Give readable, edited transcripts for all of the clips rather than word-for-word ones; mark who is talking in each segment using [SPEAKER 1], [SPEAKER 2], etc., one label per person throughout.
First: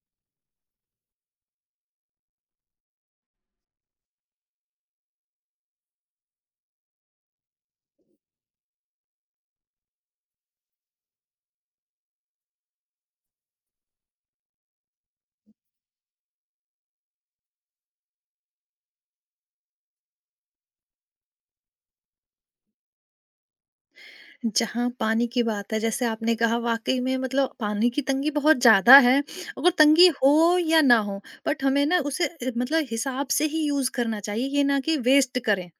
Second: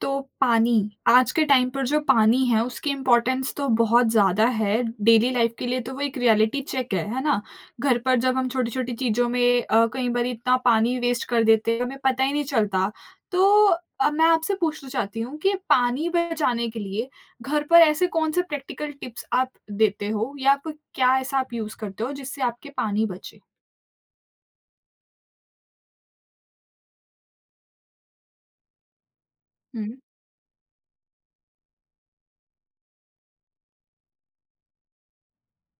[SPEAKER 1] तो पानी, आज के टाइम पर जो पानी है उसकी इम्पोर्टेंस तो बहुत ज़्यादा है, डेली लाइफ के लिए तो वो एक रियलिटी चेक है ना? घर पर जब हम छोटी-छोटी चीज़ों में कई बार इतना पानी वेस्ट कर देते हैं, हमें पता ही नहीं चलता। तो अब मैं आपसे पूछना चाहती हूँ कि पानी बचाने के लिए घर पर ऐसे कौन से प्रैक्टिकल टिप्स आप देते हो या आप क्या ऐसा आप यूज़ करते हो जिससे आपके पानी बचे?
[SPEAKER 2] जहाँ पानी की बात है, जैसे आपने कहा वाक़ई में मतलब पानी की तंगी बहुत ज़्यादा है, अगर
[SPEAKER 1] हुँ,
[SPEAKER 2] तंगी हो या ना हो, बट हमें ना उसे मतलब हिसाब से ही यूज़ करना चाहिए, ये ना कि वेस्ट करें,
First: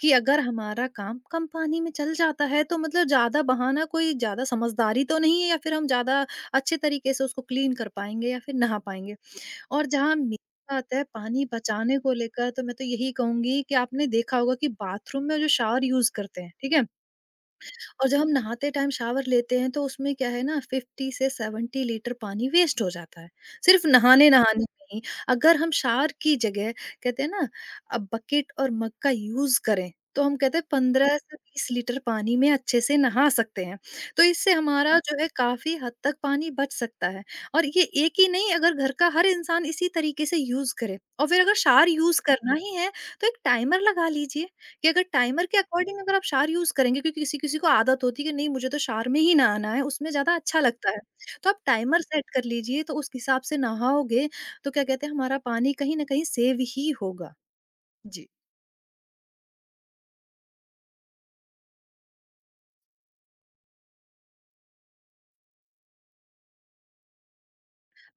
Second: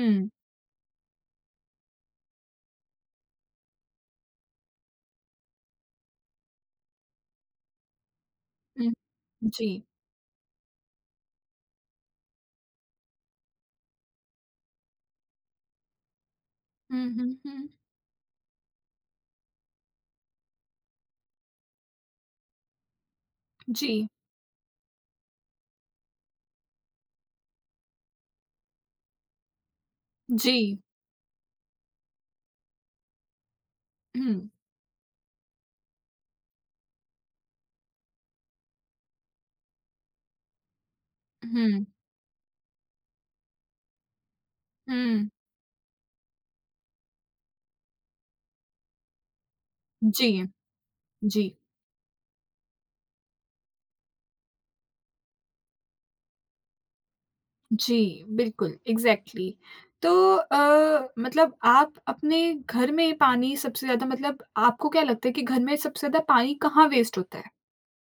[SPEAKER 2] कि अगर हमारा काम कम पानी में चल जाता है, तो मतलब ज़्यादा बहाना कोई ज़्यादा समझदारी तो नहीं है, या फिर हम ज़्यादा अच्छे तरीके से उसको क्लीन कर पाएँगे या फिर नहा
[SPEAKER 1] हुँ,
[SPEAKER 2] पाएँगे।
[SPEAKER 1] जी।
[SPEAKER 2] और जहाँ मेरी बात है पानी बचाने को लेकर, तो मैं तो यही कहूँगी कि आपने देखा होगा कि बाथरूम में जो शावर यूज़ करते हैं, ठीक है?
[SPEAKER 1] हुँ, हुँ, हुँ।
[SPEAKER 2] और जब हम नहाते टाइम शावर लेते हैं तो उसमें क्या है ना, 50 से 70 लीटर पानी वेस्ट हो जाता है, सिर्फ
[SPEAKER 1] जी,
[SPEAKER 2] नहाने-नहाने में ही। अगर हम शावर की जगह, कहते हैं ना, अब बकेट और मग का यूज़ करें, तो हम
[SPEAKER 1] जी।
[SPEAKER 2] कहते हैं 15 से 20 लीटर पानी में अच्छे से नहा सकते हैं। तो
[SPEAKER 1] हुँ,
[SPEAKER 2] इससे हमारा जो है काफ़ी हद तक पानी बच सकता है, और ये एक ही नहीं, अगर घर का हर इंसान इसी तरीके से यूज़ करे, और फिर अगर
[SPEAKER 1] हुँ।
[SPEAKER 2] शावर यूज़ करना ही है, तो एक टाइमर लगा लीजिए। कि अगर
[SPEAKER 1] हुँ।
[SPEAKER 2] टाइमर के अकॉर्डिंग अगर आप शार यूज़ करेंगे, क्योंकि किसी-किसी को आदत होती है कि नहीं, मुझे तो शार में ही नहाना है, उसमें
[SPEAKER 1] जी,
[SPEAKER 2] ज़्यादा अच्छा लगता है।
[SPEAKER 1] जी,
[SPEAKER 2] तो आप टाइमर सेट कर लीजिए, तो उस हिसाब से नहाओगे तो क्या कहते हैं, हमारा पानी कहीं न कहीं सेव ही होगा।
[SPEAKER 1] जी,
[SPEAKER 2] जी।
[SPEAKER 1] बिल्कुल, एग्ज़ैक्टली। तो मतलब आप अपने घर में पानी सबसे ज़्यादा मतलब आपको क्या लगता है कि घर में सबसे ज़्यादा पानी कहाँ वेस्ट होता है?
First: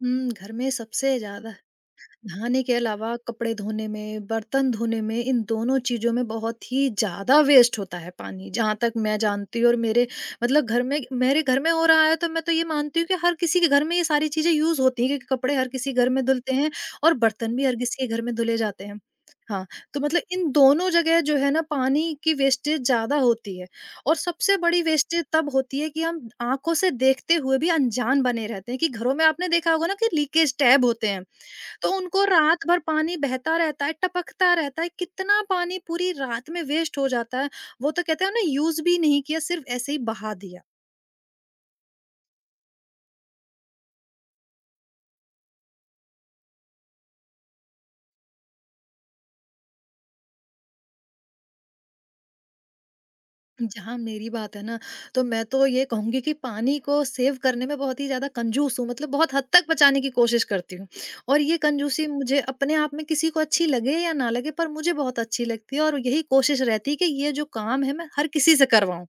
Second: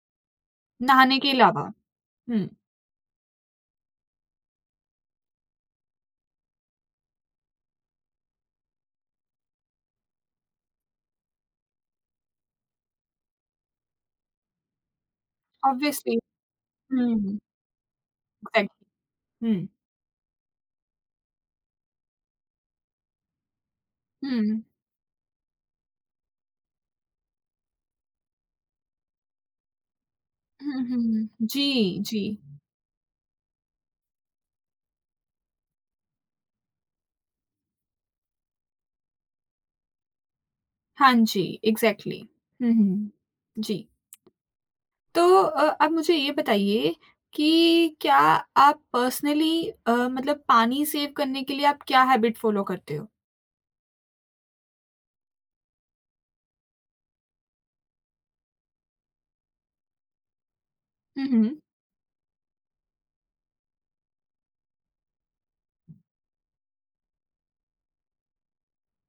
[SPEAKER 2] घर में
[SPEAKER 1] नहाने
[SPEAKER 2] सबसे
[SPEAKER 1] के
[SPEAKER 2] ज़्यादा
[SPEAKER 1] अलावा? हुँ,
[SPEAKER 2] नहाने के अलावा कपड़े धोने में, बर्तन धोने में, इन दोनों चीज़ों में बहुत ही ज़्यादा वेस्ट होता है पानी, जहाँ तक मैं जानती हूँ और मेरे, मतलब घर में, मेरे घर में हो रहा है, तो मैं तो ये मानती हूँ कि हर किसी के घर में ये सारी चीज़ें यूज़ होती हैं, क्योंकि कपड़े हर किसी घर
[SPEAKER 1] ऑब्वियसली।
[SPEAKER 2] में धुलते हैं और
[SPEAKER 1] हुँ,
[SPEAKER 2] बर्तन भी हर किसी के घर में धुले जाते हैं।
[SPEAKER 1] एग्ज़ैक्टली। हुँ,
[SPEAKER 2] हाँ, तो मतलब इन दोनों जगह जो है ना, पानी की वेस्टेज ज़्यादा होती है। और सबसे
[SPEAKER 1] हुँ।
[SPEAKER 2] बड़ी वेस्टेज तब होती है कि हम आँखों से देखते हुए भी अनजान बने रहते हैं, कि घरों में आपने देखा होगा ना कि लीकेज
[SPEAKER 1] हुँ,
[SPEAKER 2] टैब
[SPEAKER 1] हुँ,
[SPEAKER 2] होते हैं।
[SPEAKER 1] हुँ।
[SPEAKER 2] तो
[SPEAKER 1] जी, जी।
[SPEAKER 2] उनको रात भर पानी बहता रहता है, टपकता रहता है, कितना पानी पूरी रात में वेस्ट हो जाता है। वो तो कहते हैं ना, यूज़ भी नहीं किया, सिर्फ़ ऐसे ही बहा दिया।
[SPEAKER 1] हाँ जी, एग्ज़ैक्टली। हुँ, हुँ। जी। तो आप मुझे ये बताइए कि क्या आप पर्सनली मतलब पानी सेव करने के लिए आप क्या हैबिट फॉलो करते हो?
[SPEAKER 2] जहाँ मेरी बात है ना, तो मैं तो ये कहूँगी कि पानी को सेव करने में बहुत ही ज़्यादा कंजूस हूँ, मतलब बहुत हद तक बचाने की कोशिश करती हूँ।
[SPEAKER 1] हुँ,
[SPEAKER 2] और ये
[SPEAKER 1] हुँ।
[SPEAKER 2] कंजूसी मुझे अपने आप में, किसी को अच्छी लगे या ना लगे, पर मुझे बहुत अच्छी लगती है, और यही कोशिश रहती है कि ये जो काम है, मैं हर किसी से करवाऊँ।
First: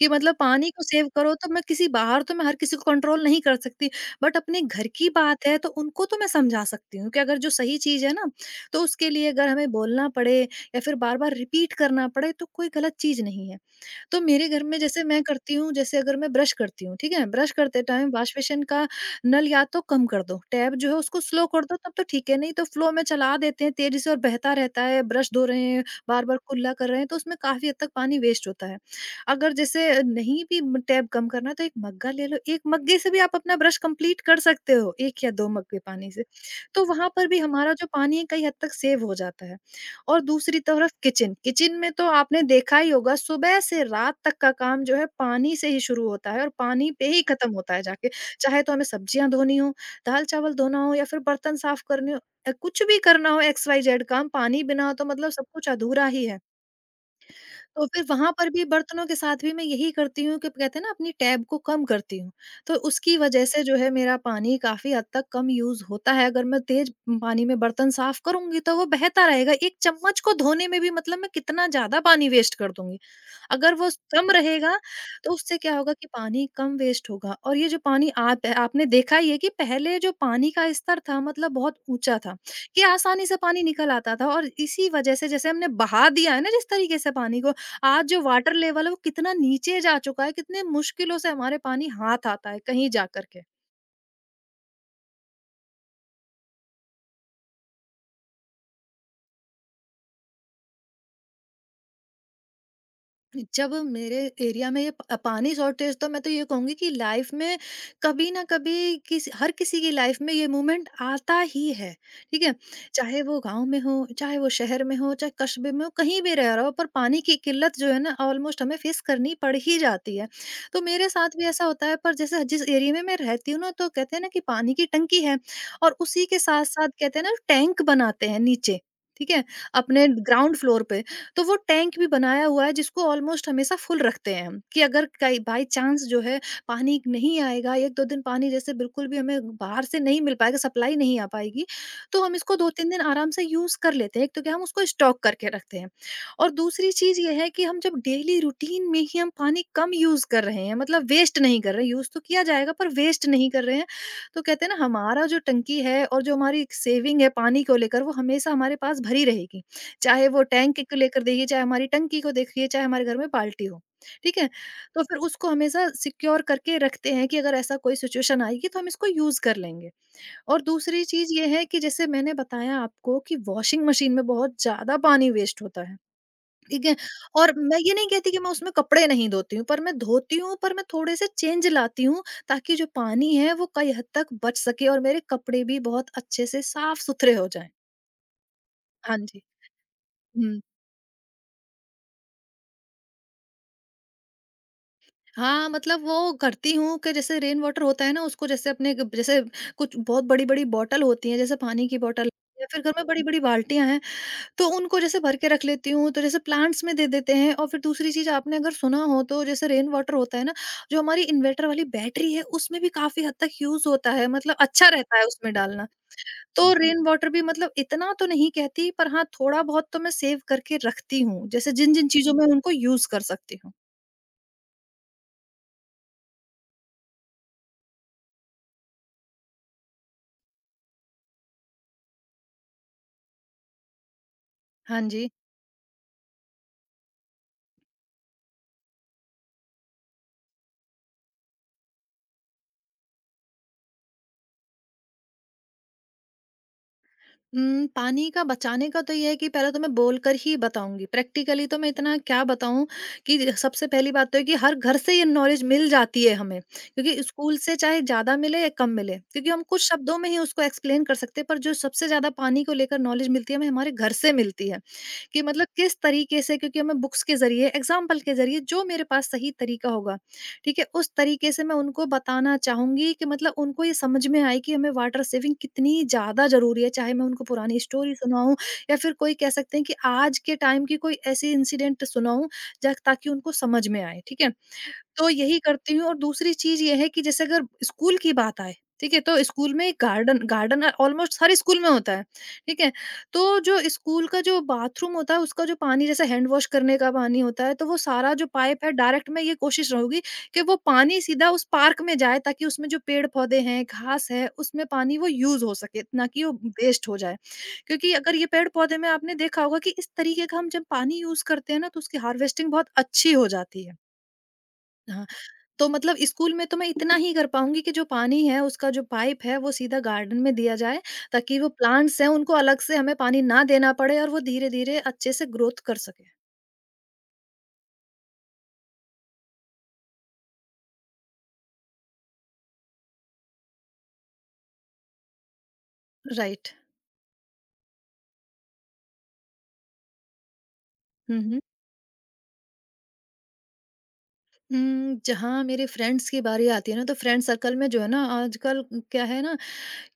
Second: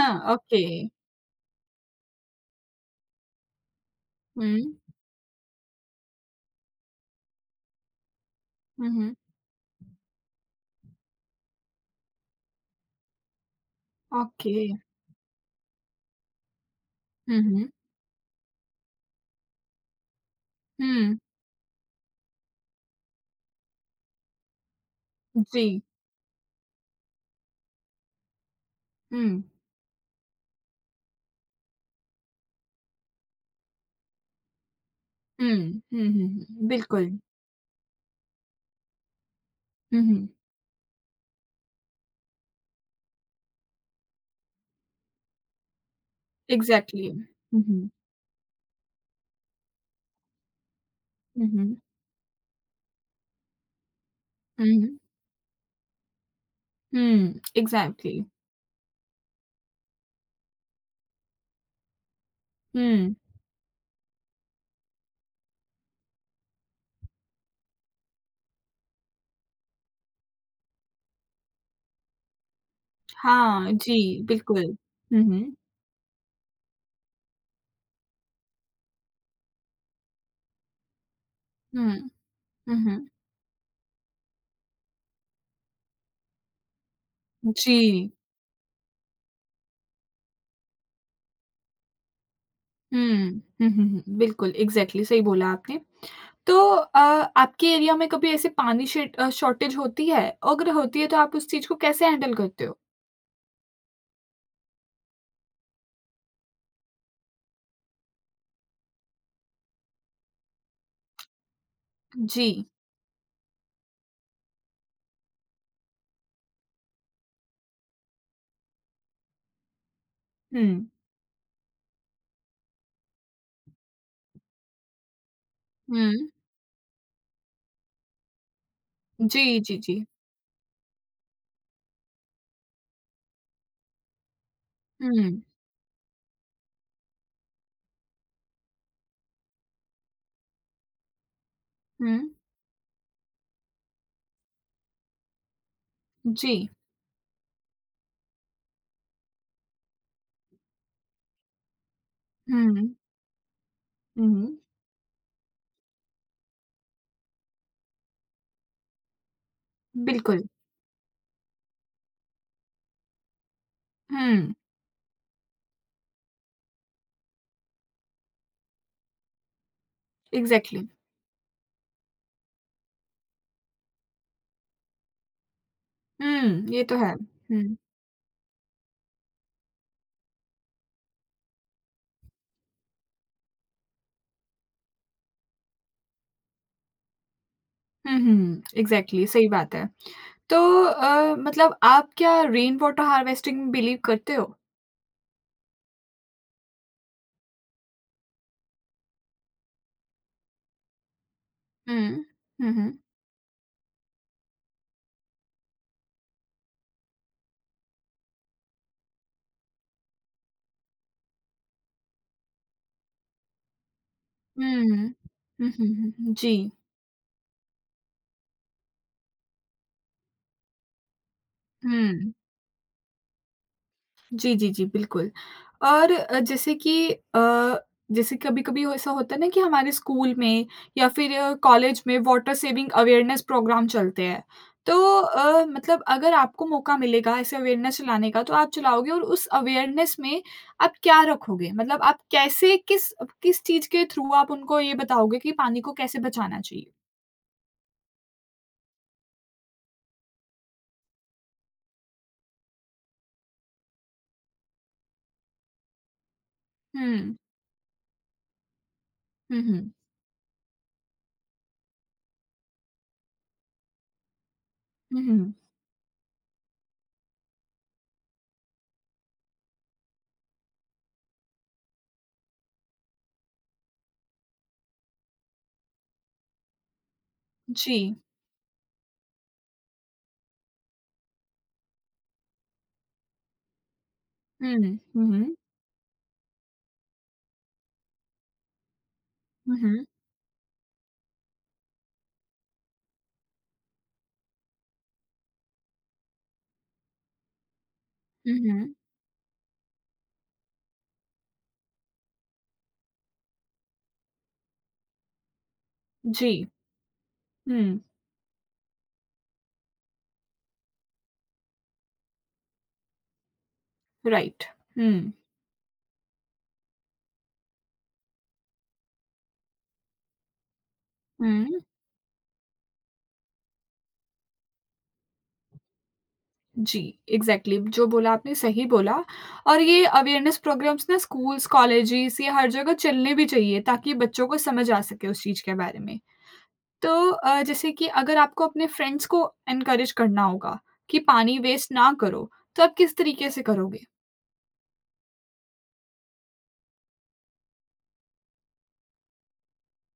[SPEAKER 2] कि मतलब
[SPEAKER 1] ओके।
[SPEAKER 2] पानी को सेव करो, तो मैं किसी बाहर, तो मैं हर किसी को कंट्रोल नहीं कर सकती, बट अपने
[SPEAKER 1] हुँ,
[SPEAKER 2] घर की बात है, तो उनको तो मैं समझा सकती हूँ कि अगर जो सही चीज़ है ना, तो
[SPEAKER 1] हुँ,
[SPEAKER 2] उसके
[SPEAKER 1] हुँ।
[SPEAKER 2] लिए अगर हमें बोलना पड़े या फिर बार-बार रिपीट करना पड़े, तो कोई गलत चीज़ नहीं है। तो मेरे
[SPEAKER 1] ओके।
[SPEAKER 2] घर में जैसे मैं करती हूँ, जैसे अगर मैं ब्रश करती हूँ, ठीक है?
[SPEAKER 1] हुँ,
[SPEAKER 2] ब्रश
[SPEAKER 1] हुँ।
[SPEAKER 2] करते टाइम वाशबेसिन का नल या तो कम कर दो, टैप जो है
[SPEAKER 1] हुँ,
[SPEAKER 2] उसको स्लो कर दो, तब तो ठीक है, नहीं तो फ्लो में चला देते हैं तेज़ी से और बहता रहता है, ब्रश धो रहे
[SPEAKER 1] जी।
[SPEAKER 2] हैं, बार-बार कुल्ला कर रहे हैं, तो उसमें काफ़ी हद तक पानी वेस्ट होता है।
[SPEAKER 1] हुँ,
[SPEAKER 2] अगर जैसे नहीं भी टैप कम करना है, तो एक मग्गा ले लो, एक मग्गे से भी आप अपना ब्रश कंप्लीट कर सकते हो, 1 या
[SPEAKER 1] हुँ,
[SPEAKER 2] 2 मग्गे
[SPEAKER 1] हुँ,
[SPEAKER 2] पानी से।
[SPEAKER 1] हुँ, हुँ।
[SPEAKER 2] तो वहाँ
[SPEAKER 1] बिल्कुल।
[SPEAKER 2] पर भी हमारा जो पानी है कई हद तक सेव हो जाता है।
[SPEAKER 1] हुँ,
[SPEAKER 2] और
[SPEAKER 1] हुँ।
[SPEAKER 2] दूसरी तरफ किचन, किचन में तो आपने देखा ही होगा, सुबह से रात तक का काम जो है पानी से ही शुरू होता है और पानी पे
[SPEAKER 1] इग्ज़ैक्टली।
[SPEAKER 2] ही खत्म
[SPEAKER 1] हुँ,
[SPEAKER 2] होता है
[SPEAKER 1] हुँ।
[SPEAKER 2] जाके। चाहे तो हमें सब्जियाँ धोनी हो, दाल-चावल धोना हो या फिर
[SPEAKER 1] हुँ,
[SPEAKER 2] बर्तन
[SPEAKER 1] हुँ।
[SPEAKER 2] साफ करने हो, कुछ भी करना हो, XYZ काम, पानी बिना हो
[SPEAKER 1] हुँ,
[SPEAKER 2] तो मतलब सब कुछ अधूरा ही है।
[SPEAKER 1] हुँ,
[SPEAKER 2] तो फिर
[SPEAKER 1] इग्ज़ैक्टली।
[SPEAKER 2] वहाँ पर भी बर्तनों के साथ भी मैं यही करती हूँ कि, कहते हैं ना, अपनी टैब को कम करती हूँ। तो
[SPEAKER 1] हुँ,
[SPEAKER 2] उसकी वजह से जो है मेरा पानी काफ़ी हद तक कम यूज़ होता है। अगर मैं तेज़ पानी में बर्तन साफ़ करूँगी तो वो बहता रहेगा। 1 चम्मच को धोने में भी मतलब मैं कितना ज़्यादा पानी वेस्ट कर दूँगी।
[SPEAKER 1] हाँ,
[SPEAKER 2] अगर वो
[SPEAKER 1] जी,
[SPEAKER 2] कम
[SPEAKER 1] बिल्कुल।
[SPEAKER 2] रहेगा
[SPEAKER 1] हुँ,
[SPEAKER 2] तो
[SPEAKER 1] हुँ।
[SPEAKER 2] उससे क्या होगा, कि पानी कम वेस्ट होगा। और ये जो पानी, आप आपने देखा ही है कि पहले जो पानी का स्तर था, मतलब बहुत
[SPEAKER 1] हुँ,
[SPEAKER 2] ऊंचा था,
[SPEAKER 1] हुँ,
[SPEAKER 2] कि
[SPEAKER 1] हुँ।
[SPEAKER 2] आसानी से पानी निकल आता था, और इसी वजह से जैसे हमने बहा दिया है ना, जिस तरीके से पानी को,
[SPEAKER 1] जी।
[SPEAKER 2] आज जो वाटर लेवल है वो कितना नीचे जा चुका है, कितने मुश्किलों से हमारे पानी हाथ आता है कहीं जा
[SPEAKER 1] हुँ।
[SPEAKER 2] करके।
[SPEAKER 1] हुँ, हुँ, हुँ। बिल्कुल, एग्ज़ैक्टली सही बोला आपने। तो आपके एरिया में कभी ऐसे पानी शॉर्टेज होती है? अगर होती है तो आप उस चीज़ को कैसे हैंडल करते हो?
[SPEAKER 2] जब मेरे एरिया में ये पानी शॉर्टेज, तो मैं तो ये कहूंगी कि लाइफ में कभी ना कभी, किसी, हर किसी की लाइफ में ये मूवमेंट आता ही है, ठीक
[SPEAKER 1] जी।
[SPEAKER 2] है? चाहे वो गांव में हो, चाहे वो शहर में हो, चाहे कस्बे में हो, कहीं भी रह रहा हो, पर पानी की किल्लत जो है ना, ऑलमोस्ट हमें फेस करनी पड़ ही जाती है।
[SPEAKER 1] हुँ।
[SPEAKER 2] तो मेरे साथ भी ऐसा होता है, पर जैसे जिस एरिया में मैं रहती हूँ ना, तो कहते हैं ना कि पानी की टंकी है, और उसी
[SPEAKER 1] हुँ।
[SPEAKER 2] के साथ साथ, कहते हैं ना, टैंक बनाते हैं नीचे, ठीक है,
[SPEAKER 1] जी, जी, जी।
[SPEAKER 2] अपने ग्राउंड फ्लोर पे। तो वो टैंक भी बनाया हुआ है, जिसको ऑलमोस्ट हमेशा फुल रखते हैं हम, कि अगर कई
[SPEAKER 1] हुँ।
[SPEAKER 2] बाई चांस जो है, पानी नहीं आएगा 1-2 दिन, पानी जैसे बिल्कुल भी हमें बाहर से नहीं मिल पाएगा, सप्लाई नहीं आ पाएगी,
[SPEAKER 1] हुँ।
[SPEAKER 2] तो हम इसको 2-3 दिन आराम से यूज़ कर लेते हैं। एक तो क्या, हम उसको स्टॉक करके रखते हैं, और
[SPEAKER 1] जी।
[SPEAKER 2] दूसरी चीज़ ये है कि हम जब डेली रूटीन में ही हम पानी कम यूज़ कर रहे हैं, मतलब वेस्ट नहीं कर रहे, यूज़ तो किया जाएगा पर
[SPEAKER 1] हुँ।
[SPEAKER 2] वेस्ट नहीं कर रहे हैं, तो
[SPEAKER 1] हुँ।
[SPEAKER 2] कहते हैं ना, हमारा जो टंकी है और जो हमारी सेविंग है पानी को लेकर, वो हमेशा हमारे पास भरी रहेगी। चाहे
[SPEAKER 1] बिल्कुल।
[SPEAKER 2] वो टैंक को लेकर देखिए, चाहे हमारी टंकी को देखिए, चाहे हमारे घर में बाल्टी हो, ठीक है?
[SPEAKER 1] हुँ।
[SPEAKER 2] तो फिर उसको हमेशा सिक्योर करके रखते हैं कि अगर ऐसा कोई सिचुएशन आएगी तो हम इसको यूज़ कर लेंगे। और
[SPEAKER 1] एग्ज़ैक्टली।
[SPEAKER 2] दूसरी चीज़ ये है कि जैसे मैंने बताया आपको कि वॉशिंग मशीन में बहुत ज़्यादा पानी वेस्ट होता है,
[SPEAKER 1] हुँ, ये
[SPEAKER 2] ठीक है?
[SPEAKER 1] तो है।
[SPEAKER 2] और
[SPEAKER 1] हुँ।
[SPEAKER 2] मैं ये नहीं कहती कि मैं उसमें कपड़े नहीं धोती हूँ, पर मैं धोती हूँ, पर मैं थोड़े से चेंज लाती हूँ, ताकि जो पानी है वो कई हद तक बच सके और मेरे कपड़े भी बहुत अच्छे से साफ-सुथरे हो जाएँ।
[SPEAKER 1] हुँ, हुँ।
[SPEAKER 2] हाँ
[SPEAKER 1] एग्ज़ैक्टली
[SPEAKER 2] जी।
[SPEAKER 1] सही बात है। तो
[SPEAKER 2] हुँ।
[SPEAKER 1] मतलब आप क्या रेन वाटर हार्वेस्टिंग में बिलीव करते हो?
[SPEAKER 2] हाँ, मतलब वो करती हूँ कि जैसे रेन वाटर होता है ना, उसको जैसे अपने ग जैसे कुछ बहुत बड़ी-बड़ी बॉटल होती हैं, जैसे पानी की
[SPEAKER 1] हुँ।
[SPEAKER 2] बॉटल, या
[SPEAKER 1] हुँ,
[SPEAKER 2] फिर
[SPEAKER 1] हुँ।
[SPEAKER 2] घर में बड़ी-बड़ी बाल्टियाँ हैं, तो उनको जैसे भर के रख लेती हूँ। तो जैसे प्लांट्स में दे देते हैं। और फिर दूसरी चीज़, आपने अगर सुना हो तो, जैसे रेन वाटर होता है ना, जो हमारी इन्वर्टर वाली बैटरी है, उसमें भी काफ़ी हद तक यूज़ होता है, मतलब अच्छा
[SPEAKER 1] हुँ।
[SPEAKER 2] रहता है उसमें
[SPEAKER 1] हुँ,
[SPEAKER 2] डालना।
[SPEAKER 1] हुँ, हुँ। जी।
[SPEAKER 2] तो रेन वाटर भी मतलब इतना तो नहीं कहती, पर हाँ, थोड़ा बहुत तो मैं सेव करके रखती हूँ, जैसे जिन-जिन
[SPEAKER 1] हुँ।
[SPEAKER 2] चीज़ों में उनको यूज़ कर सकती हूँ।
[SPEAKER 1] जी, जी, जी, बिल्कुल। और जैसे कि अ, जैसे कभी-कभी ऐसा होता है ना कि हमारे स्कूल में या फिर कॉलेज में वाटर सेविंग अवेयरनेस प्रोग्राम चलते हैं। तो
[SPEAKER 2] हाँ जी।
[SPEAKER 1] मतलब अगर आपको मौका मिलेगा ऐसे अवेयरनेस चलाने का तो आप चलाओगे और उस अवेयरनेस में आप क्या रखोगे? मतलब आप कैसे किस किस चीज़ के थ्रू आप उनको ये बताओगे कि पानी को कैसे बचाना चाहिए?
[SPEAKER 2] पानी का बचाने का तो ये है कि पहले तो मैं बोलकर ही बताऊँगी। प्रैक्टिकली तो मैं इतना क्या बताऊँ, कि सबसे पहली बात तो है कि हर घर से ये नॉलेज मिल जाती है हमें, क्योंकि
[SPEAKER 1] हुँ।
[SPEAKER 2] स्कूल से चाहे ज़्यादा मिले या कम मिले, क्योंकि
[SPEAKER 1] हुँ,
[SPEAKER 2] हम कुछ
[SPEAKER 1] हुँ।
[SPEAKER 2] शब्दों में ही उसको एक्सप्लेन कर सकते हैं, पर जो सबसे ज़्यादा पानी को लेकर नॉलेज मिलती है, हमें हमारे घर से मिलती है।
[SPEAKER 1] हुँ,
[SPEAKER 2] कि
[SPEAKER 1] हुँ।
[SPEAKER 2] मतलब किस तरीके से, क्योंकि मैं बुक्स के ज़रिए, एग्ज़ाम्पल के ज़रिए, जो मेरे पास सही तरीका होगा, ठीक है? उस तरीके से मैं उनको बताना चाहूँगी कि मतलब उनको ये समझ में आए कि हमें वाटर सेविंग कितनी ज़्यादा ज़रूरी है। चाहे मैं उनको पुरानी
[SPEAKER 1] जी।
[SPEAKER 2] स्टोरी सुनाऊँ, या फिर कोई कह सकते हैं कि आज के टाइम की कोई ऐसी इंसिडेंट सुनाऊँ, ज ताकि उनको समझ में आए, ठीक है?
[SPEAKER 1] हुँ, हुँ,
[SPEAKER 2] तो
[SPEAKER 1] हुँ।
[SPEAKER 2] यही करती हूँ। और दूसरी चीज़ ये है कि जैसे अगर स्कूल की बात आए, ठीक है? तो स्कूल
[SPEAKER 1] हुँ,
[SPEAKER 2] में
[SPEAKER 1] हुँ।
[SPEAKER 2] गार्डन गार्डन ऑलमोस्ट हर स्कूल में होता है, ठीक है? तो जो स्कूल का जो बाथरूम होता है उसका जो पानी जैसे हैंड वॉश करने का पानी होता है, तो वो सारा जो
[SPEAKER 1] हुँ,
[SPEAKER 2] पाइप है
[SPEAKER 1] हुँ।
[SPEAKER 2] डायरेक्ट मैं ये कोशिश रहूँगी कि वो पानी सीधा उस पार्क में जाए ताकि उसमें जो पेड़-पौधे हैं, घास है, उसमें पानी वो यूज़ हो सके, ना कि
[SPEAKER 1] जी।
[SPEAKER 2] वो वेस्ट हो जाए।
[SPEAKER 1] हुँ,
[SPEAKER 2] क्योंकि अगर ये पेड़-पौधे में आपने देखा होगा कि इस तरीके का हम जब पानी यूज़ करते हैं ना तो उसकी हार्वेस्टिंग बहुत अच्छी हो जाती है।
[SPEAKER 1] राइट।
[SPEAKER 2] हाँ।
[SPEAKER 1] हुँ,
[SPEAKER 2] तो मतलब स्कूल में तो मैं इतना ही कर पाऊँगी कि जो पानी है, उसका जो पाइप है, वो सीधा गार्डन में दिया जाए, ताकि वो
[SPEAKER 1] हुँ।
[SPEAKER 2] प्लांट्स हैं, उनको अलग से हमें पानी ना देना पड़े और वो धीरे-धीरे अच्छे से ग्रोथ कर सकें।
[SPEAKER 1] जी, एग्ज़ैक्टली जो बोला आपने सही बोला और ये अवेयरनेस प्रोग्राम्स ना स्कूल्स, कॉलेजेस ये हर जगह चलने भी चाहिए ताकि बच्चों को समझ आ सके उस चीज़ के बारे में।
[SPEAKER 2] राइट।
[SPEAKER 1] तो जैसे कि अगर आपको अपने फ्रेंड्स को एनकरेज करना होगा कि
[SPEAKER 2] हुँ,
[SPEAKER 1] पानी
[SPEAKER 2] हुँ।
[SPEAKER 1] वेस्ट ना करो, तो आप किस तरीके से करोगे?
[SPEAKER 2] जहाँ मेरे फ्रेंड्स की बारी आती है ना, तो फ्रेंड सर्कल में जो है ना, आजकल क्या है ना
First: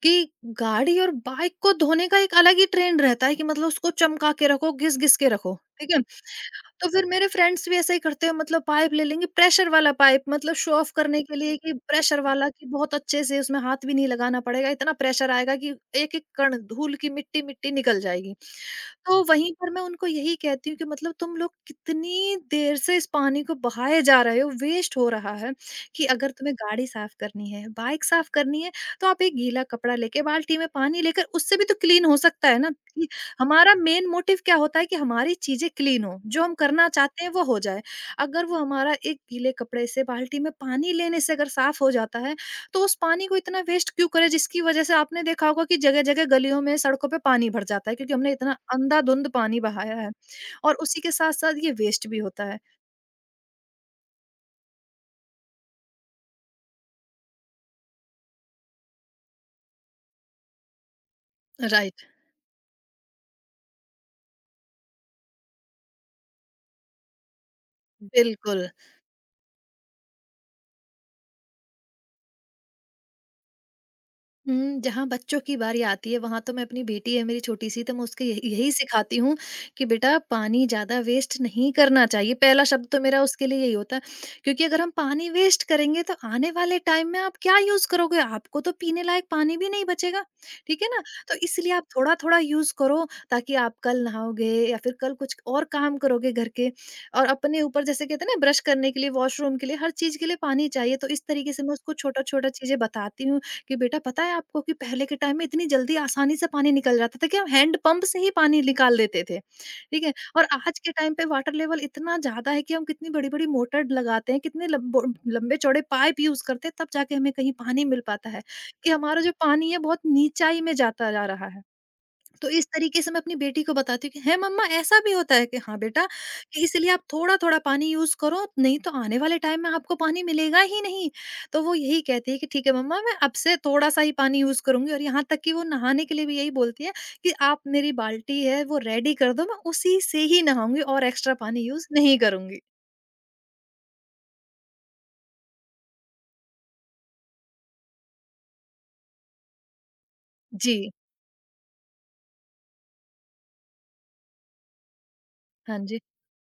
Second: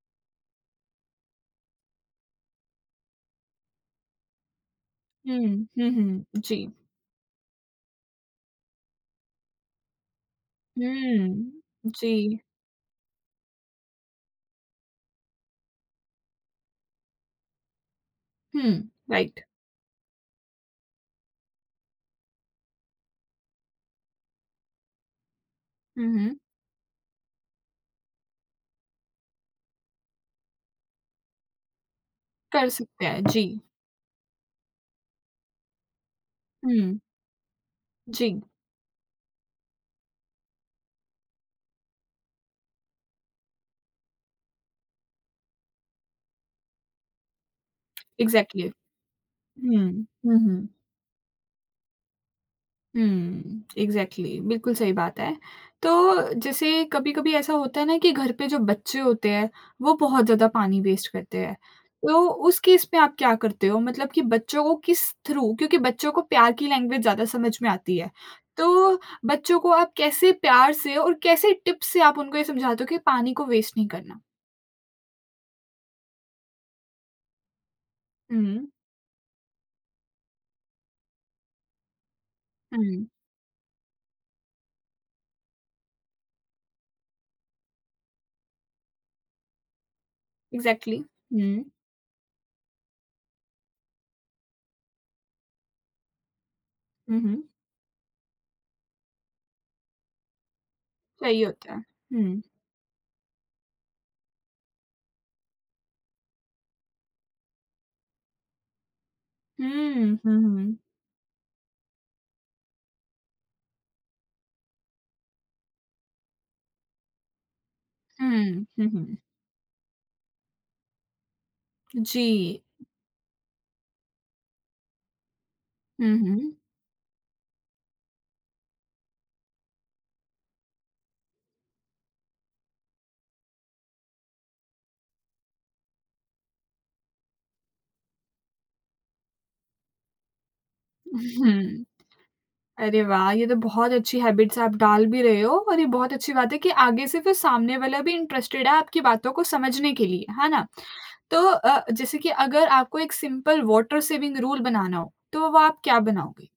[SPEAKER 2] कि गाड़ी और बाइक को धोने का एक अलग ही ट्रेंड रहता है कि मतलब उसको चमका के रखो, घिस-घिस के रखो,
[SPEAKER 1] हुँ, हुँ,
[SPEAKER 2] ठीक है।
[SPEAKER 1] हुँ। जी।
[SPEAKER 2] तो फिर मेरे फ्रेंड्स भी ऐसा ही करते हैं मतलब पाइप ले लेंगे प्रेशर वाला पाइप मतलब शो ऑफ करने के लिए कि
[SPEAKER 1] हुँ,
[SPEAKER 2] प्रेशर
[SPEAKER 1] जी।
[SPEAKER 2] वाला कि बहुत अच्छे से उसमें हाथ भी नहीं लगाना पड़ेगा, इतना प्रेशर आएगा कि एक-एक कण धूल की मिट्टी-मिट्टी निकल जाएगी।
[SPEAKER 1] हुँ,
[SPEAKER 2] तो
[SPEAKER 1] राइट।
[SPEAKER 2] वहीं पर मैं उनको यही कहती हूँ कि मतलब तुम लोग कितनी देर से इस पानी को बहाए जा रहे हो, वेस्ट हो रहा है कि
[SPEAKER 1] हुँ,
[SPEAKER 2] अगर
[SPEAKER 1] हुँ।
[SPEAKER 2] तुम्हें गाड़ी साफ करनी है, बाइक साफ करनी है तो आप एक गीला कपड़ा लेके बाल्टी में पानी लेकर उससे भी तो क्लीन हो सकता है
[SPEAKER 1] कर
[SPEAKER 2] ना
[SPEAKER 1] सकते
[SPEAKER 2] कि
[SPEAKER 1] हैं, जी।
[SPEAKER 2] हमारा मेन मोटिव क्या होता है कि हमारी चीजें क्लीन हो, जो हम करना
[SPEAKER 1] हुँ,
[SPEAKER 2] चाहते हैं वो हो जाए।
[SPEAKER 1] जी,
[SPEAKER 2] अगर वो हमारा एक गीले कपड़े से बाल्टी में पानी लेने से अगर साफ हो जाता है तो उस पानी को इतना वेस्ट क्यों करें, जिसकी वजह से आपने देखा होगा कि जगह जगह गलियों में सड़कों पे पानी भर जाता है क्योंकि हमने इतना
[SPEAKER 1] एग्ज़ैक्टली।
[SPEAKER 2] अंधाधुंध पानी
[SPEAKER 1] हुँ।
[SPEAKER 2] बहाया है
[SPEAKER 1] हुँ, हुँ।
[SPEAKER 2] और उसी के साथ साथ ये वेस्ट भी होता है।
[SPEAKER 1] हुँ, एग्ज़ैक्टली बिल्कुल सही बात है। तो जैसे कभी-कभी ऐसा होता है ना कि घर पे जो बच्चे होते हैं, वो बहुत ज़्यादा पानी वेस्ट करते हैं।
[SPEAKER 2] राइट।
[SPEAKER 1] तो उस केस में आप क्या करते हो? मतलब कि बच्चों को किस थ्रू क्योंकि बच्चों को प्यार की लैंग्वेज ज़्यादा समझ में आती है।
[SPEAKER 2] बिल्कुल।
[SPEAKER 1] तो बच्चों को आप कैसे प्यार से और कैसे टिप्स से आप उनको ये समझाते हो कि पानी को वेस्ट नहीं करना?
[SPEAKER 2] हुँ, जहाँ बच्चों की बारी आती है वहाँ तो मैं अपनी बेटी है मेरी छोटी-सी तो मैं उसको यही
[SPEAKER 1] हुँ,
[SPEAKER 2] यही सिखाती हूँ कि बेटा पानी ज़्यादा वेस्ट नहीं करना चाहिए। पहला शब्द तो
[SPEAKER 1] हुँ।
[SPEAKER 2] मेरा उसके लिए यही होता है। क्योंकि अगर हम पानी वेस्ट करेंगे तो आने वाले टाइम में आप क्या यूज़ करोगे? आपको तो पीने लायक पानी भी नहीं बचेगा, ठीक है
[SPEAKER 1] एग्ज़ैक्टली
[SPEAKER 2] ना? तो
[SPEAKER 1] हुँ।
[SPEAKER 2] इसलिए आप थोड़ा-थोड़ा यूज़ करो, ताकि आप कल नहाओगे या फिर कल कुछ और काम करोगे घर के
[SPEAKER 1] हुँ,
[SPEAKER 2] और
[SPEAKER 1] हुँ।
[SPEAKER 2] अपने ऊपर। जैसे कहते हैं ना, ब्रश करने के लिए, वॉशरूम के लिए, हर चीज़ के लिए पानी चाहिए। तो इस
[SPEAKER 1] सही
[SPEAKER 2] तरीके से
[SPEAKER 1] होता
[SPEAKER 2] मैं
[SPEAKER 1] है।
[SPEAKER 2] उसको
[SPEAKER 1] हुँ।
[SPEAKER 2] छोटा-छोटा चीज़ें बताती हूँ। कि बेटा, पता है आपको कि पहले के टाइम में इतनी जल्दी आसानी से पानी निकल जाता था कि हम हैंड पंप से ही पानी निकाल देते थे, ठीक है?
[SPEAKER 1] हुँ, हुँ,
[SPEAKER 2] और
[SPEAKER 1] हुँ।
[SPEAKER 2] आज के टाइम पे वाटर लेवल इतना ज़्यादा है कि हम कितनी बड़ी-बड़ी मोटर लगाते हैं, कितने लंबो लंबे-चौड़े पाइप यूज़ करते हैं, तब जाके हमें कहीं पानी मिल पाता है,
[SPEAKER 1] हुँ। हुँ,
[SPEAKER 2] कि
[SPEAKER 1] हुँ।
[SPEAKER 2] हमारा जो पानी है बहुत नीचाई में जाता जा रहा है। तो
[SPEAKER 1] जी।
[SPEAKER 2] इस तरीके से मैं अपनी बेटी को बताती हूँ कि है मम्मा, ऐसा भी होता है कि हाँ बेटा,
[SPEAKER 1] हुँ, हुँ।
[SPEAKER 2] कि इसलिए आप थोड़ा थोड़ा पानी यूज करो नहीं तो आने वाले टाइम में आपको पानी मिलेगा ही नहीं। तो वो यही कहती है कि ठीक है मम्मा, मैं अब से थोड़ा सा ही पानी यूज करूंगी और यहाँ तक कि वो नहाने के लिए भी यही बोलती है कि आप मेरी बाल्टी है वो रेडी कर दो, मैं उसी से ही नहाऊंगी और एक्स्ट्रा पानी
[SPEAKER 1] हुँ।
[SPEAKER 2] यूज नहीं करूंगी।
[SPEAKER 1] अरे वाह! ये तो बहुत अच्छी हैबिट्स आप डाल भी रहे हो और ये बहुत अच्छी बात है कि आगे से फिर सामने वाला भी इंटरेस्टेड है आपकी बातों को समझने के लिए, है ना?
[SPEAKER 2] जी।
[SPEAKER 1] तो जैसे कि अगर आपको एक सिंपल वाटर सेविंग रूल बनाना हो, तो वो
[SPEAKER 2] हाँ
[SPEAKER 1] आप क्या
[SPEAKER 2] जी।
[SPEAKER 1] बनाओगे?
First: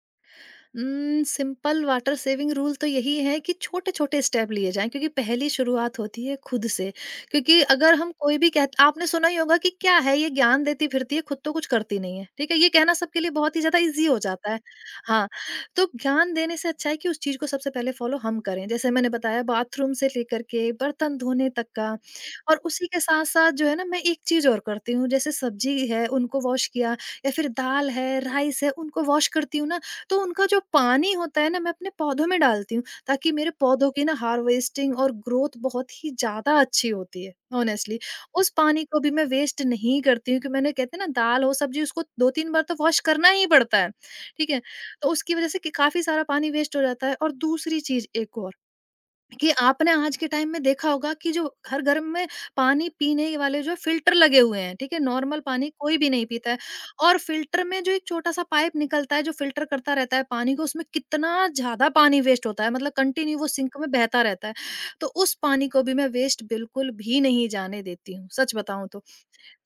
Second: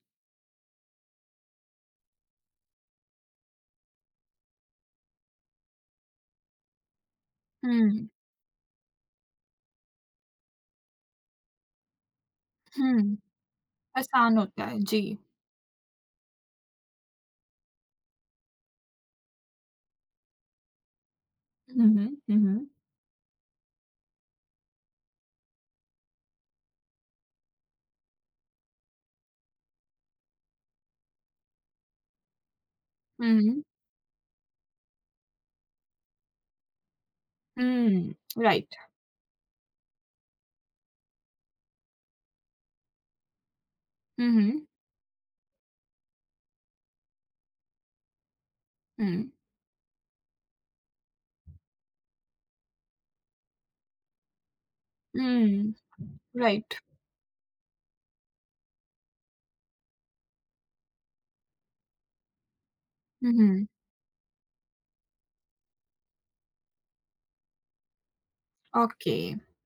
[SPEAKER 2] सिंपल वाटर सेविंग रूल तो यही है कि छोटे छोटे स्टेप लिए जाएं क्योंकि पहली शुरुआत होती है खुद से। क्योंकि अगर
[SPEAKER 1] हुँ।
[SPEAKER 2] हम कोई भी कह, आपने सुना ही होगा कि क्या है ये ज्ञान देती फिरती है खुद तो कुछ करती नहीं है, ठीक है? ये कहना
[SPEAKER 1] हुँ।
[SPEAKER 2] सबके लिए बहुत ही ज्यादा इजी हो
[SPEAKER 1] आसान
[SPEAKER 2] जाता है।
[SPEAKER 1] होता है। जी।
[SPEAKER 2] हाँ। तो ज्ञान देने से अच्छा है कि उस चीज को सबसे पहले फॉलो हम करें, जैसे मैंने बताया बाथरूम से लेकर के बर्तन धोने तक
[SPEAKER 1] हुँ,
[SPEAKER 2] का।
[SPEAKER 1] हुँ।
[SPEAKER 2] और
[SPEAKER 1] हुँ,
[SPEAKER 2] उसी के साथ साथ जो है ना, मैं एक चीज और करती हूँ, जैसे सब्जी है उनको वॉश किया या फिर दाल है राइस है उनको वॉश करती हूँ ना, तो उनका जो पानी होता है ना मैं अपने पौधों में डालती हूँ ताकि मेरे
[SPEAKER 1] हुँ।
[SPEAKER 2] पौधों की ना हार्वेस्टिंग और ग्रोथ बहुत ही ज्यादा अच्छी होती है।
[SPEAKER 1] हुँ,
[SPEAKER 2] ऑनेस्टली,
[SPEAKER 1] हुँ।
[SPEAKER 2] उस
[SPEAKER 1] राइट।
[SPEAKER 2] पानी को भी मैं वेस्ट नहीं करती हूँ। कि मैंने, कहते हैं ना दाल हो सब्जी उसको दो तीन बार तो वॉश करना ही पड़ता है,
[SPEAKER 1] हुँ,
[SPEAKER 2] ठीक है?
[SPEAKER 1] हुँ।
[SPEAKER 2] तो उसकी वजह से कि काफी सारा पानी वेस्ट हो जाता है। और दूसरी चीज एक और,
[SPEAKER 1] हुँ।
[SPEAKER 2] कि आपने आज के टाइम में देखा होगा कि जो हर घर में पानी पीने वाले जो फिल्टर लगे हुए हैं, ठीक है? नॉर्मल पानी
[SPEAKER 1] हुँ।
[SPEAKER 2] कोई भी नहीं पीता है।
[SPEAKER 1] राइट।
[SPEAKER 2] और फिल्टर में जो एक छोटा-सा पाइप निकलता है जो फिल्टर करता रहता है पानी को, उसमें कितना ज़्यादा पानी वेस्ट होता है, मतलब
[SPEAKER 1] हुँ,
[SPEAKER 2] कंटिन्यू वो
[SPEAKER 1] हुँ।
[SPEAKER 2] सिंक में बहता रहता है। तो उस पानी को भी मैं वेस्ट बिल्कुल भी नहीं जाने देती हूँ, सच बताऊँ तो।
[SPEAKER 1] ओके।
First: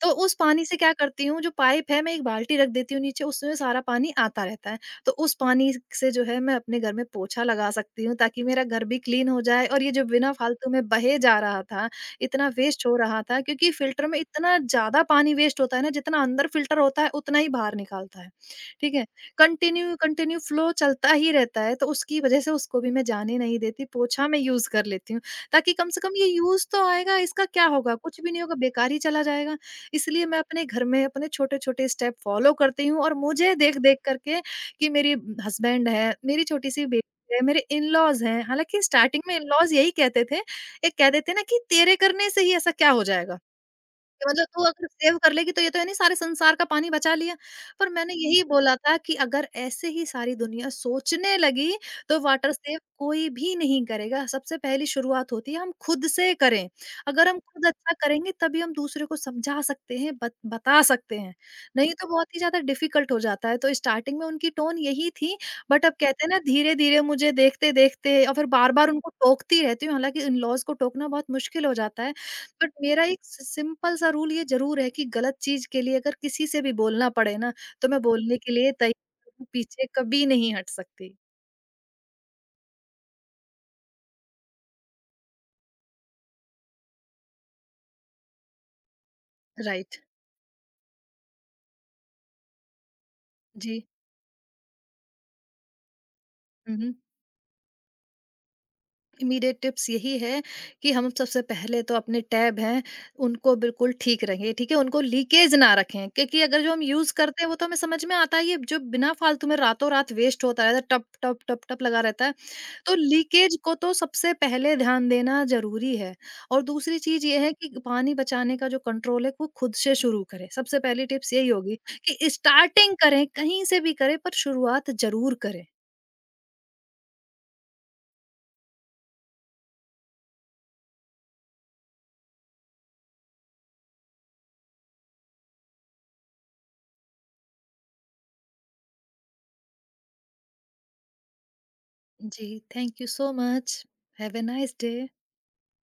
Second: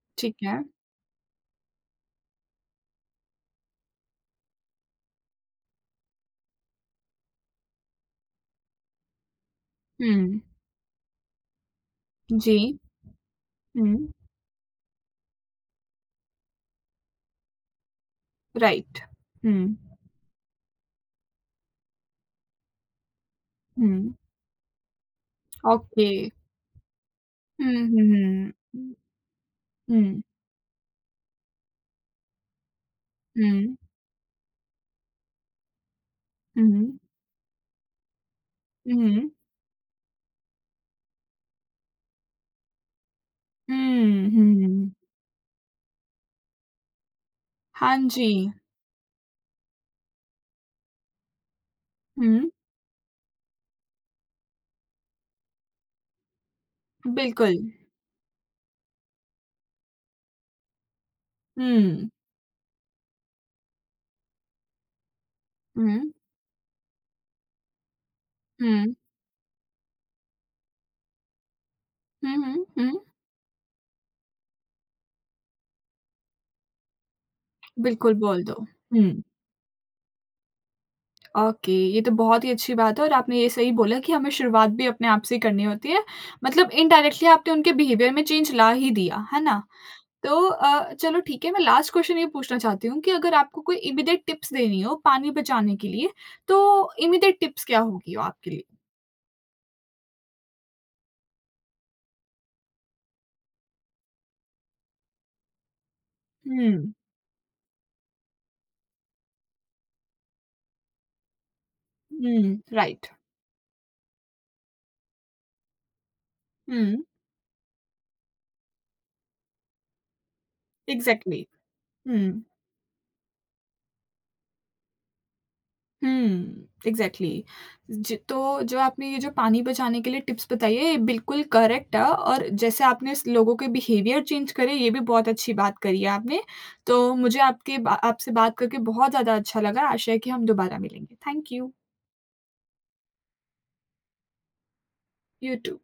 [SPEAKER 2] तो उस
[SPEAKER 1] ठीक है।
[SPEAKER 2] पानी से क्या करती हूँ, जो पाइप है, मैं एक बाल्टी रख देती हूँ नीचे, उसमें सारा पानी आता रहता है। तो उस पानी से जो है, मैं अपने घर में पोछा लगा सकती हूँ, ताकि मेरा घर भी क्लीन हो जाए और ये जो बिना
[SPEAKER 1] हुँ।
[SPEAKER 2] फालतू में बहे जा रहा था, इतना
[SPEAKER 1] जी।
[SPEAKER 2] वेस्ट हो रहा था, क्योंकि
[SPEAKER 1] हुँ,
[SPEAKER 2] फ़िल्टर में इतना ज़्यादा पानी वेस्ट होता है ना, जितना अंदर फ़िल्टर होता है, उतना ही बाहर निकालता है। ठीक
[SPEAKER 1] राइट।
[SPEAKER 2] है?
[SPEAKER 1] हुँ,
[SPEAKER 2] कंटिन्यू कंटिन्यू फ़्लो चलता ही रहता है, तो उसकी वजह से उसको भी मैं जाने नहीं देती,
[SPEAKER 1] हुँ,
[SPEAKER 2] पोछा मैं यूज़ कर लेती हूँ, ताकि कम से
[SPEAKER 1] ओके।
[SPEAKER 2] कम ये यूज़ तो आएगा। इसका क्या
[SPEAKER 1] हुँ,
[SPEAKER 2] होगा? कुछ भी नहीं
[SPEAKER 1] हुँ,
[SPEAKER 2] होगा, बेकार
[SPEAKER 1] हुँ।
[SPEAKER 2] ही चला जाएगा।
[SPEAKER 1] हुँ,
[SPEAKER 2] इसलिए मैं अपने घर में अपने छोटे-छोटे स्टेप फॉलो करती हूँ और मुझे
[SPEAKER 1] हुँ,
[SPEAKER 2] देख-देख करके कि मेरे हस्बैंड है, मेरी छोटी-सी
[SPEAKER 1] हुँ,
[SPEAKER 2] बेटी है, मेरे इन-लॉज़ हैं, हालाँकि स्टार्टिंग
[SPEAKER 1] हुँ,
[SPEAKER 2] में इन-लॉज़ यही कहते थे, एक कह देते हैं ना कि तेरे करने से ही ऐसा क्या हो जाएगा?
[SPEAKER 1] हुँ,
[SPEAKER 2] कि मतलब
[SPEAKER 1] हुँ,
[SPEAKER 2] तू अगर
[SPEAKER 1] हुँ।
[SPEAKER 2] सेव कर लेगी तो ये तो है नहीं, सारे संसार का पानी बचा लिया। पर
[SPEAKER 1] हाँ
[SPEAKER 2] मैंने
[SPEAKER 1] जी।
[SPEAKER 2] यही बोला था कि अगर ऐसे ही सारी दुनिया सोचने लगी तो
[SPEAKER 1] हुँ,
[SPEAKER 2] वाटर सेव कोई भी नहीं करेगा। सबसे पहली शुरुआत होती है हम खुद से करें। अगर हम
[SPEAKER 1] बिल्कुल।
[SPEAKER 2] खुद अच्छा करेंगे तभी हम दूसरे को समझा सकते हैं, बत बता सकते हैं। नहीं तो
[SPEAKER 1] हुँ,
[SPEAKER 2] बहुत ही ज़्यादा डिफ़िकल्ट हो जाता है। तो स्टार्टिंग में उनकी टोन यही थी बट अब,
[SPEAKER 1] हुँ,
[SPEAKER 2] कहते हैं ना, धीरे-धीरे मुझे देखते-देखते और फिर बार-बार
[SPEAKER 1] हुँ,
[SPEAKER 2] उनको टोकती रहती हूँ। हालाँकि इन-लॉज़ को टोकना बहुत मुश्किल हो जाता है।
[SPEAKER 1] हुँ, हुँ,
[SPEAKER 2] बट
[SPEAKER 1] हुँ,
[SPEAKER 2] मेरा एक सि सिंपल सा रूल ये ज़रूर है कि गलत चीज़ के लिए अगर किसी से भी बोलना पड़े ना, तो मैं
[SPEAKER 1] बिल्कुल
[SPEAKER 2] बोलने
[SPEAKER 1] बोल
[SPEAKER 2] के
[SPEAKER 1] दो।
[SPEAKER 2] लिए
[SPEAKER 1] हुँ,
[SPEAKER 2] तैयार हूँ, पीछे कभी नहीं हट सकती।
[SPEAKER 1] ओके, ये तो बहुत ही अच्छी बात है और आपने ये सही बोला कि हमें शुरुआत भी अपने आप से ही करनी होती है। मतलब इनडायरेक्टली आपने उनके बिहेवियर में चेंज ला ही दिया, है ना?
[SPEAKER 2] राइट।
[SPEAKER 1] तो चलो ठीक है मैं लास्ट क्वेश्चन ये पूछना चाहती हूँ कि अगर आपको कोई
[SPEAKER 2] जी।
[SPEAKER 1] इमीडिएट टिप्स देनी हो पानी बचाने के लिए
[SPEAKER 2] हुँ,
[SPEAKER 1] तो
[SPEAKER 2] हुँ।
[SPEAKER 1] इमीडिएट टिप्स क्या होगी वो आपके लिए?
[SPEAKER 2] इमीडिएट टिप्स यही है कि हम सबसे पहले तो अपने टैब हैं उनको बिल्कुल ठीक रखें, ठीक है? उनको लीकेज ना रखें, क्योंकि अगर जो हम
[SPEAKER 1] हुँ,
[SPEAKER 2] यूज करते हैं वो तो हमें समझ में आता ही है, जो बिना फालतू में रातों रात वेस्ट होता रहता है टप टप टप टप लगा रहता है,
[SPEAKER 1] हुँ,
[SPEAKER 2] तो
[SPEAKER 1] राइट,
[SPEAKER 2] लीकेज को तो सबसे पहले ध्यान देना जरूरी है। और
[SPEAKER 1] हुँ,
[SPEAKER 2] दूसरी चीज ये है कि पानी बचाने का जो कंट्रोल है वो खुद से शुरू करें, सबसे पहली टिप्स
[SPEAKER 1] एग्ज़ैक्टली,
[SPEAKER 2] यही होगी कि
[SPEAKER 1] हुँ,
[SPEAKER 2] स्टार्टिंग करें, कहीं से भी करें, पर शुरुआत जरूर करें।
[SPEAKER 1] हुँ, एग्ज़ैक्टली ज तो जो आपने ये जो पानी बचाने के लिए टिप्स बताई है ये बिल्कुल करेक्ट है और जैसे आपने इस लोगों के बिहेवियर चेंज करे ये भी बहुत अच्छी बात करी है आपने। तो मुझे आपके बा आपसे बात करके बहुत ज़्यादा अच्छा लगा, आशा है कि हम दोबारा मिलेंगे। थैंक यू,
[SPEAKER 2] जी। Thank you so much. Have a nice day.
[SPEAKER 1] You to.